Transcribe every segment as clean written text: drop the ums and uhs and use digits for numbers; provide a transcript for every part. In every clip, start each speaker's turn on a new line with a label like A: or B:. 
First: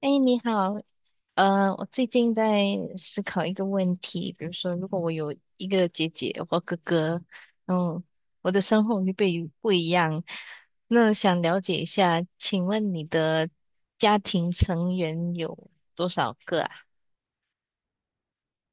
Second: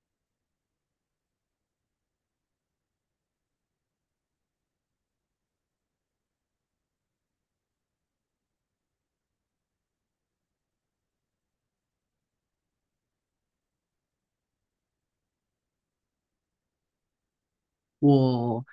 A: 哎，你好。我最近在思考一个问题。比如说，如果我有一个姐姐或哥哥，然后我的生活会不被不一样。那想了解一下，请问你的家庭成员有多少个啊？
B: 我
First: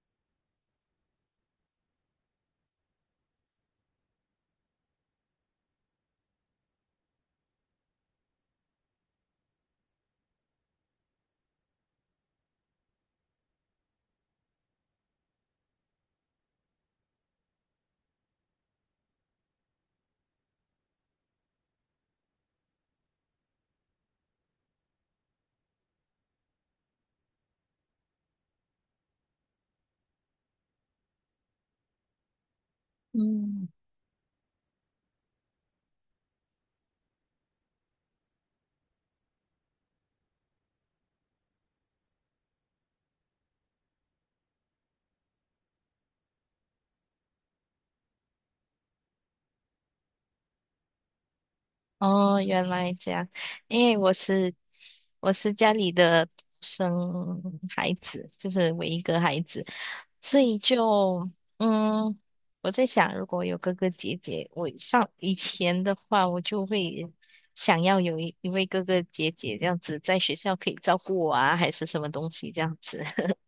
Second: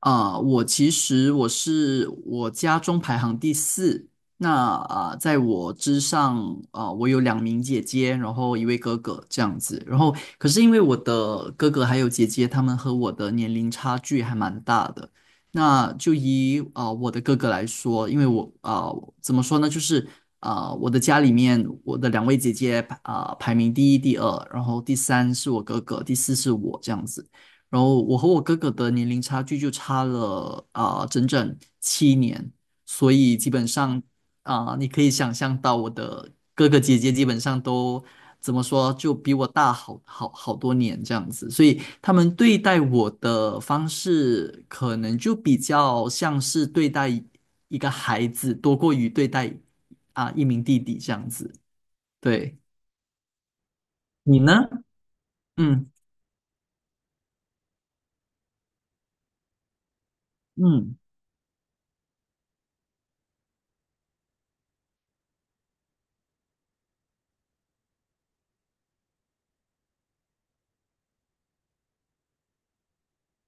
B: 我其实是我家中排行第四。那，在我之上，我有两名姐姐，然后一位哥哥这样子。然后，可是因为我的哥哥还有姐姐，他们和我的年龄差距还蛮大的。那就以我的哥哥来说，因为我啊、怎么说呢？我的家里面，我的两位姐姐,排名第一、第二，然后第三是我哥哥，第四是我这样子。然后我和我哥哥的年龄差距就差了整整7年，所以基本
A: 嗯。
B: 上啊、你可以想象到我的哥哥姐姐基本上都怎么说，就比我大多年这样子，所以他们对待我的方式可能就比较像是对待一个孩子，多过于对待一名弟弟这样子。
A: 哦，
B: 对，
A: 原来这样。因为我
B: 你
A: 是
B: 呢？
A: 我是家
B: 嗯
A: 里的独生孩子，就是唯一个孩子，所以
B: 嗯，
A: 就嗯，我在想，如果有哥哥姐姐，我上以前的话，我就会想要有一位哥哥姐姐这样子，在学校可以照顾我啊，还是什么东西这样子。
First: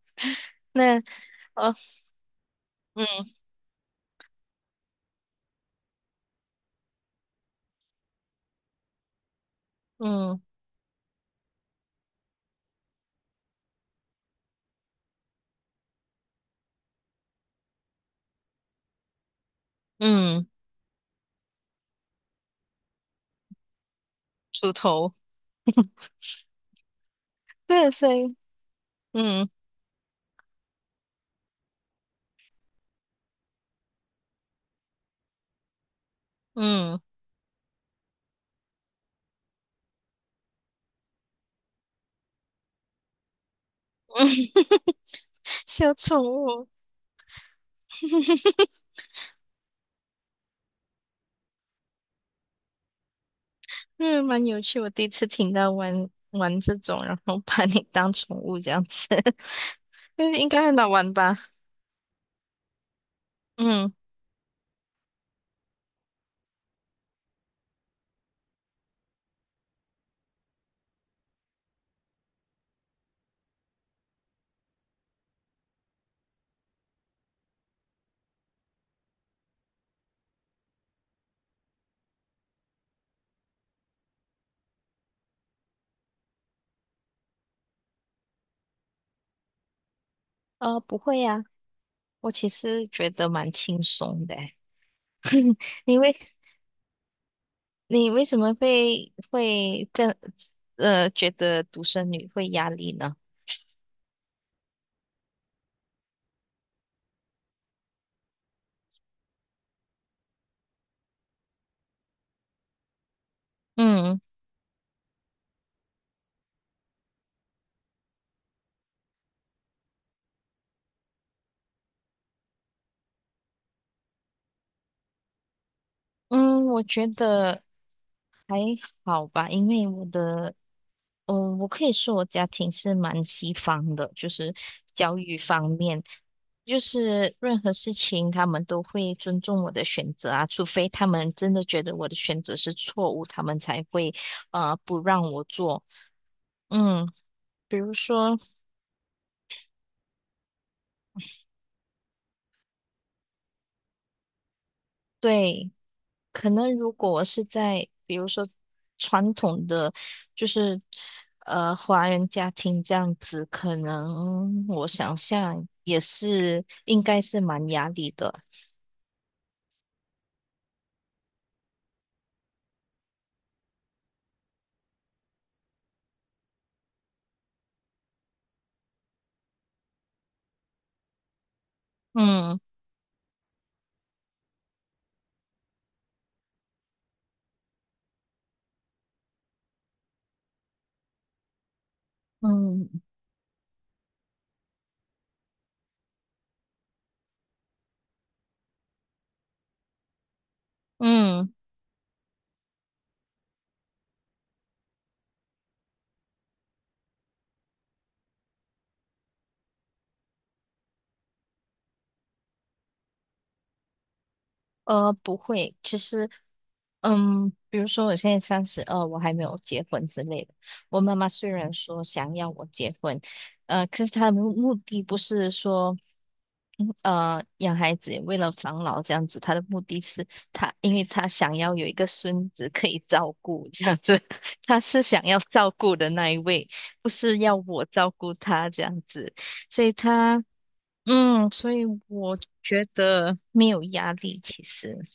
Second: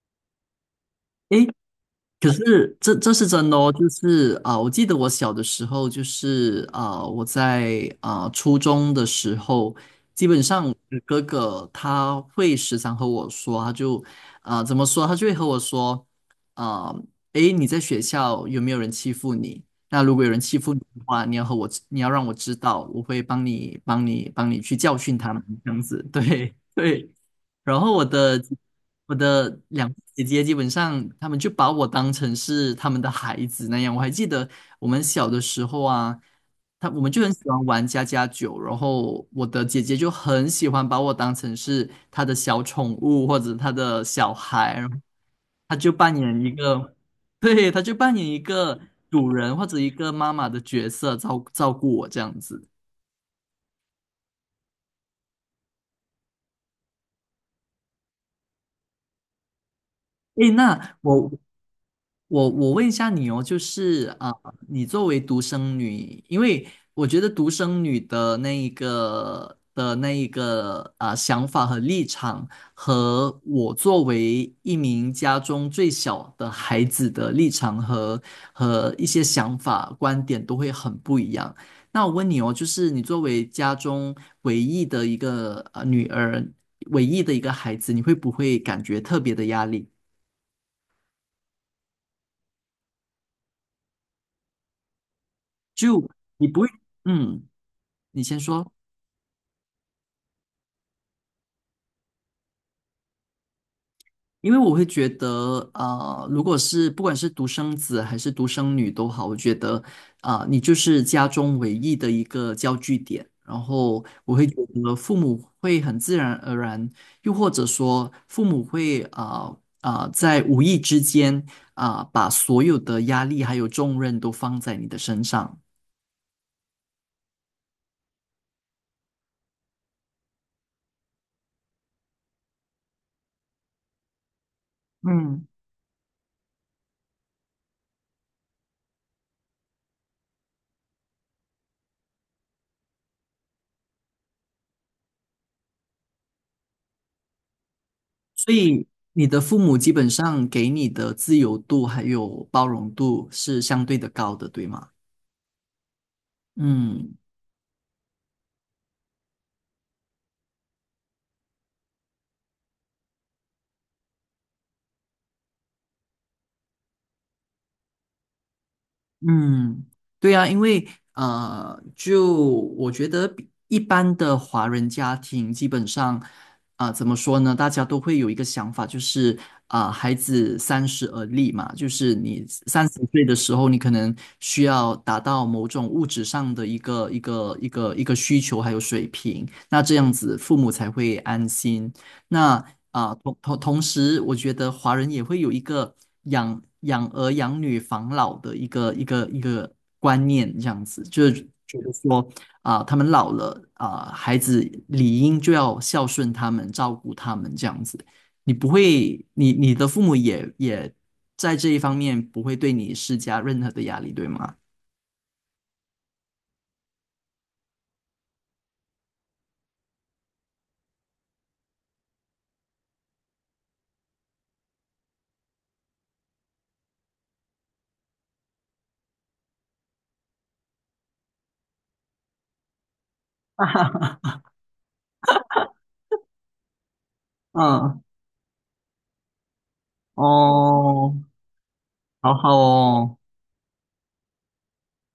A: 那。
B: 诶，
A: 哦。
B: 可是这是
A: 嗯
B: 真的哦，就是我记得我小的时候，就是我在初中的时候，基
A: 嗯
B: 本上我的哥哥他会时常和我说，他就啊、怎么说，他就会和我说啊，诶，你在学校有没有人欺负你？那如果有人
A: 嗯。
B: 欺负你的话，你要让我知道，我会帮你
A: 出
B: 去教
A: 头。
B: 训他们，这样子，对对。然
A: 对，
B: 后我
A: 所以
B: 的我
A: 嗯
B: 的两个姐姐基本上，她们就把我当成是她们的孩子那样。我还记得我们小的时候啊，她
A: 嗯，
B: 我们就很喜欢玩家家酒，然后我的姐姐就很喜欢把我当成是她的小宠物或者她的 小孩，然
A: 嗯
B: 后她就
A: 小
B: 扮
A: 宠
B: 演一
A: 物。
B: 个，对，她就扮演一个 主人或者一个妈妈的角色，照照顾我这样子。
A: 嗯，蛮有趣。我第一次听到玩这种，然后把你当宠物这样子。但是应
B: 诶，
A: 该很好
B: 那
A: 玩
B: 我
A: 吧？
B: 我我问一下你哦，就
A: 嗯。
B: 是你作为独生女，因为我觉得独生女的那一个的那一个啊、呃想法和立场，和我作为一名家中最小的孩子的立场和一些想法观点都会很不一样。那我问你哦，就是你作为家中唯一的一个女儿，唯一的一个孩子，你会不会感觉特别的压力？
A: 不会呀、我其实觉得蛮轻松的欸。你
B: 就
A: 为
B: 你不会，嗯。
A: 你
B: 你
A: 为什
B: 先
A: 么
B: 说，
A: 会这样觉得独生女会压力呢？
B: 因为我会觉得，如果是不管是独生子还是独生女都好，我觉得,你就是家中唯一的一个焦聚点。然后
A: 嗯
B: 我会觉得父母会很自然而然，又或者说父母会,在无意之间,把所有的压力还有重任都放在你的身上。
A: 嗯。我觉得还好吧，因为我的我可以说我家庭是蛮西方的，就是教育
B: 嗯。
A: 方面。就是任何事情他们都会尊重我的选择啊，除非他们真的觉得我的选择是错误，他们才会不让我做。嗯。比如说，
B: 所以你的父母基本上给你的自由度还有包容度是相对的高的，对吗？
A: 对，可能如果
B: 嗯
A: 我是在比如说传统的就是华人家庭这样子，可能我想象也是应该是蛮压力的。
B: 嗯，对啊，因为就我觉得比一般的华人家庭，基本上,怎么说呢？大家都会有一个想法，就是孩子三十而立嘛，就是你
A: 嗯
B: 30岁的时候，你可能需要达到某种物质上的一个需求还有水平，那这样子父母才会安心。那
A: 嗯
B: 啊，同同同时，我觉得华人也会有一个养儿养女防老的一个观念，这样子就是
A: 嗯。
B: 觉得说啊，他们老了啊，孩子理应就要孝顺他们，照顾他们这样子。你不会，你的父母也在这一方面不会对你施加任何的压力，对吗？
A: 不会，其实。嗯，比如说我现在32，我还没有结婚之类的。我妈妈虽然说想要我结婚，可是她的目的不是说，养孩子为了防老这样子。她的目的是她，因为她想要有一个孙子可以照顾这样子。她是想要照顾的那一位，不是要我
B: 嗯，
A: 照顾她这样子。所以她。
B: 哦，
A: 嗯，所以
B: 好
A: 我
B: 好
A: 觉
B: 哦。
A: 得没有压力，其实。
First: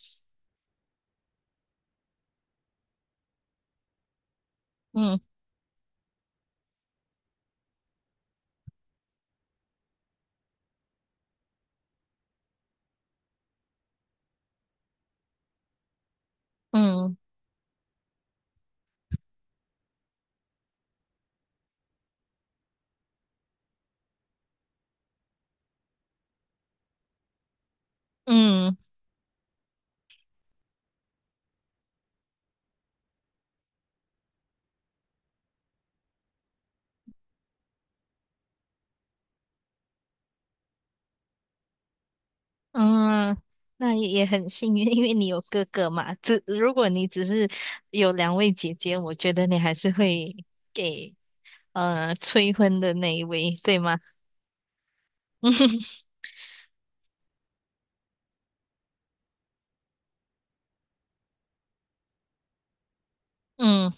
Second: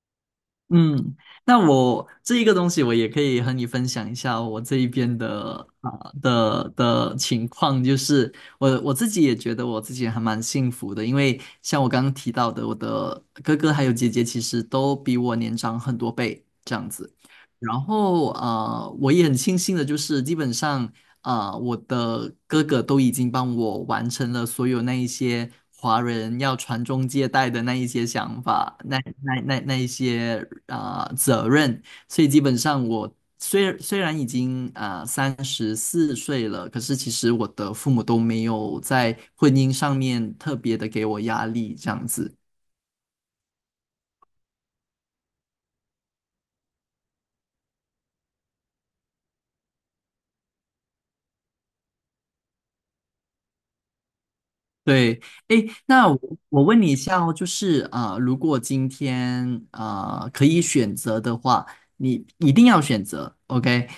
B: 嗯，那我这一个东西，我也可以和你分享一下我这一边
A: 嗯
B: 的啊、的的情况，就是我自己也觉得我自己还蛮幸福的，因为像我刚刚提到的，我的哥哥还有姐姐其实都比我年长很多倍这样子。
A: 嗯
B: 然后啊，我也很庆幸的就是，基本上,我的哥哥都已经帮我完成了所有那一些华人要传宗接代的那一些想
A: 嗯
B: 法，那一些责任，所以基本上我虽然已经34岁了，可是其实我的父母都没有在婚姻上面特别的给我压力这样子。
A: 嗯。那也也很幸运，因为你有哥哥嘛。只如果你只是有两位姐姐，我觉得你还是会给催婚的那一位，对吗？
B: 对，哎，那 我问你一下哦，就是如果今天可以选择的话，你一定要选择，OK?
A: 嗯，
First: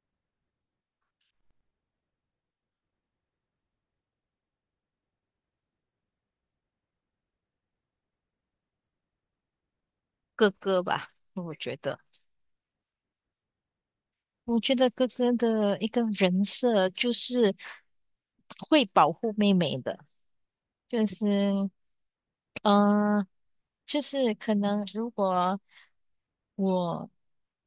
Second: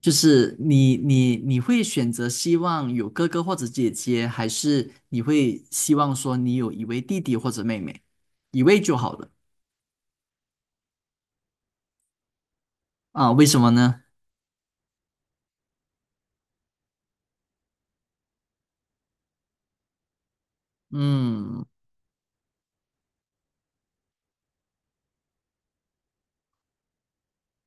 B: 就是你会选择希望有哥哥或者姐姐，还是你会希望说你有一位弟弟或者妹妹，一位就好了
A: 哥哥吧，我觉得。
B: 啊？为什么呢？
A: 我觉得哥哥的一个人设就是会保护妹妹的，就
B: 嗯，
A: 是，呃，就是可能如果我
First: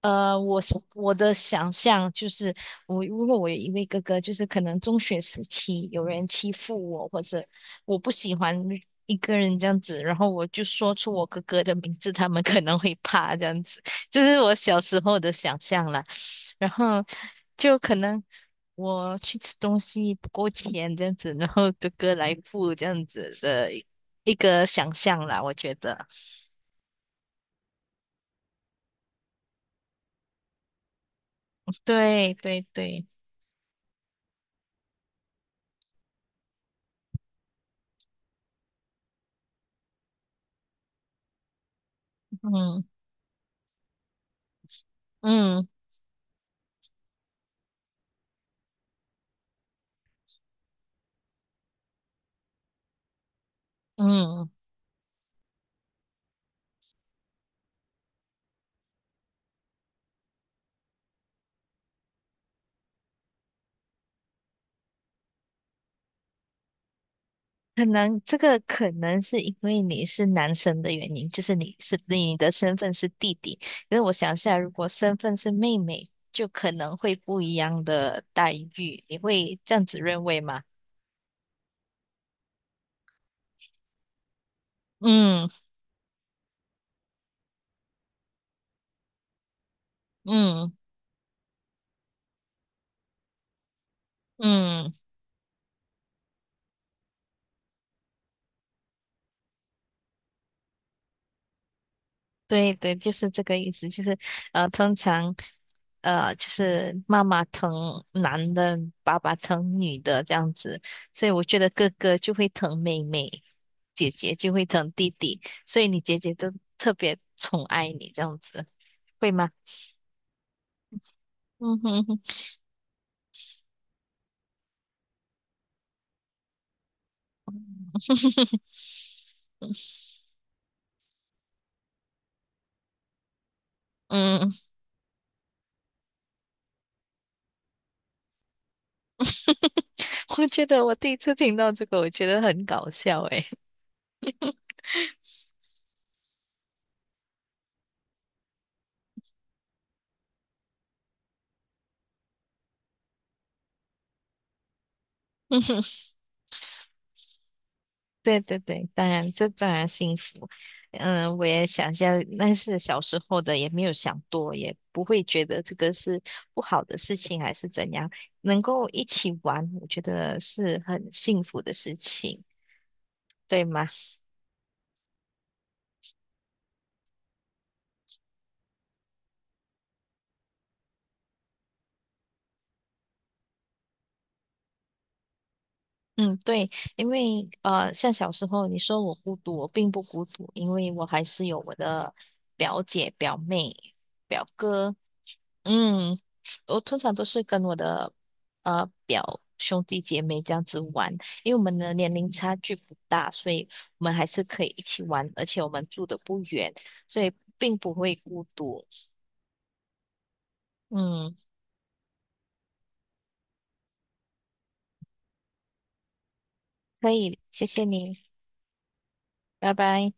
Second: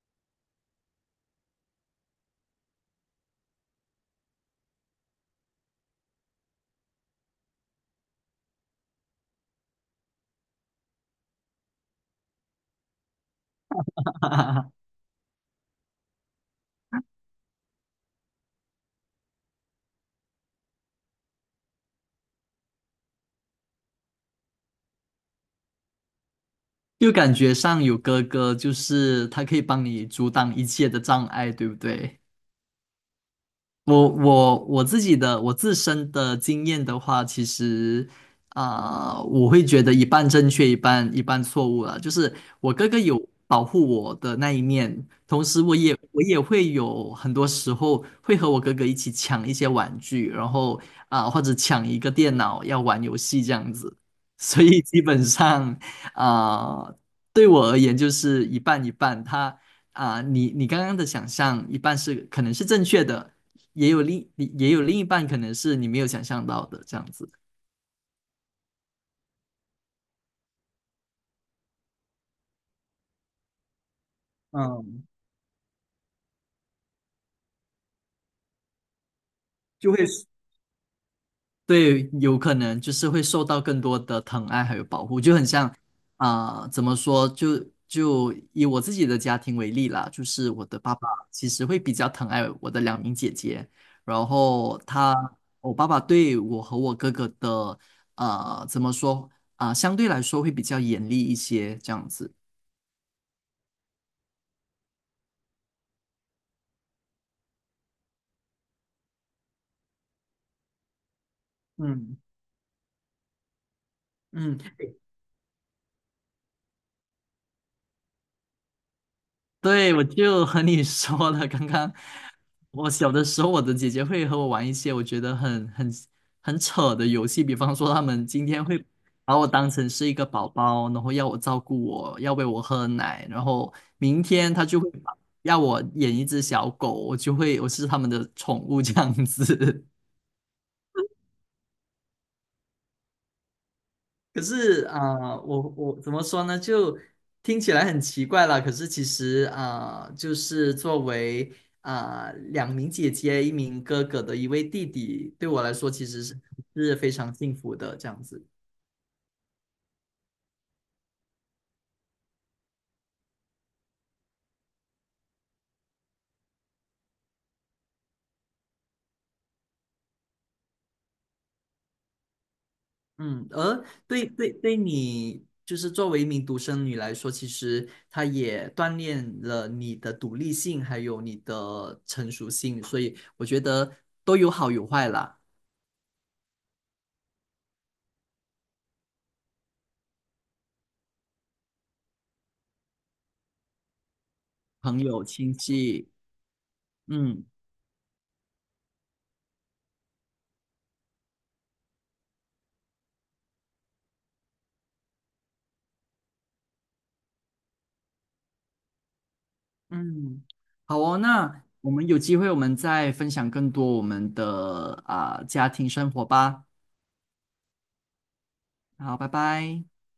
A: 我是我的想象就是，我如果我有一位哥哥，就是可能中学时期有人欺负我，或者我不喜欢一个人这样子，然后我就说出我哥哥的名字，他们可能会怕这样子，就是我小 时候的想象啦。然后就可能我去吃东西不够钱这样子，然后哥哥来付这样子的一个想象啦，我觉得。
B: 就感觉上有哥哥，就是他可以帮你阻挡一切的障碍，对不对？
A: 对对对。
B: 我自身的经验的话，其实我会觉得一半正确，一半错误了。就是我
A: 嗯
B: 哥哥有保护我的那一面，同时
A: 嗯。
B: 我也会有很多时候会和我哥哥一起抢一些玩具，然后或者抢一个电脑要玩游戏这样子。
A: 嗯，
B: 所以基本上啊、呃对我而言就是一半一半。你刚刚的想象一半是可能是正确的。也有另一半可能是你没有想象到的这样子。
A: 可能这个可能是因为你是男生的原因，就是你是你的身份是弟弟。可是我想一下，如果
B: 嗯，
A: 身份是妹妹，就可能会不一样的待遇。你会这样
B: 就
A: 子
B: 会
A: 认为吗？
B: 对，有可能就是会受到更多的疼爱还有保护，就很
A: 嗯
B: 像,怎么说？就以我自己的家庭为例啦，就是我
A: 嗯
B: 的爸爸其实会比较疼爱我的两名姐姐，然后
A: 嗯。
B: 我爸爸对我和我哥哥的怎么说,相对来说会比较严厉一些，这样子。
A: 对对，就是这个意思。就是通常。就是妈妈疼男的，爸爸疼女的这样子，所以我觉得哥哥
B: 嗯
A: 就会疼妹妹，姐姐就
B: 嗯，
A: 会疼弟弟，所以你姐姐都特别宠爱你这样子，会吗？
B: 对，我就和你说了，刚
A: 嗯
B: 刚
A: 哼哼。
B: 我小的时候，我的姐姐会和我玩一些我觉得很扯的游戏，比方说他们今 天会把我当成是一个宝宝，然后要我照顾我，要喂我喝奶，然后明
A: 嗯。
B: 天他就会把要我演一只小狗，我就会我是他们的宠物这样子。
A: 我觉得我第一次听到这个，我觉得很搞笑诶。
B: 可是我怎么说呢？就听起来很奇怪啦。可是其实就是作为两名姐姐、一名哥哥的一位弟弟，对我来 说其实是是非常幸福的这样
A: 对
B: 子。
A: 对对，当然，这当然幸福。嗯，我也想一下，那是小时候的，也没有想多，也不会觉得这个是不好的事情还是怎样。能够一起玩，我觉得是很幸福的事情，
B: 嗯，
A: 对
B: 而
A: 吗？
B: 对你，就是作为一名独生女来说，其实她也锻炼了你的独立性，还有你的成熟性，所以我觉得都有好有坏啦，
A: 嗯，对，因为像小时候你说我孤独，我并不孤独，因为我还是有我的表姐、表妹、表哥。
B: 朋友、亲戚，
A: 嗯，我通常都是
B: 嗯。
A: 跟我的表兄弟姐妹这样子玩，因为我们的年龄差距不大，所以我们还是可以一起玩，而且我们住的不远，所以并不会孤独。
B: 嗯，好哦，
A: 嗯，
B: 那我们有机会我们再分享更多我们的家庭生活吧。
A: 可以，谢谢你，
B: 好，拜
A: 拜
B: 拜。
A: 拜。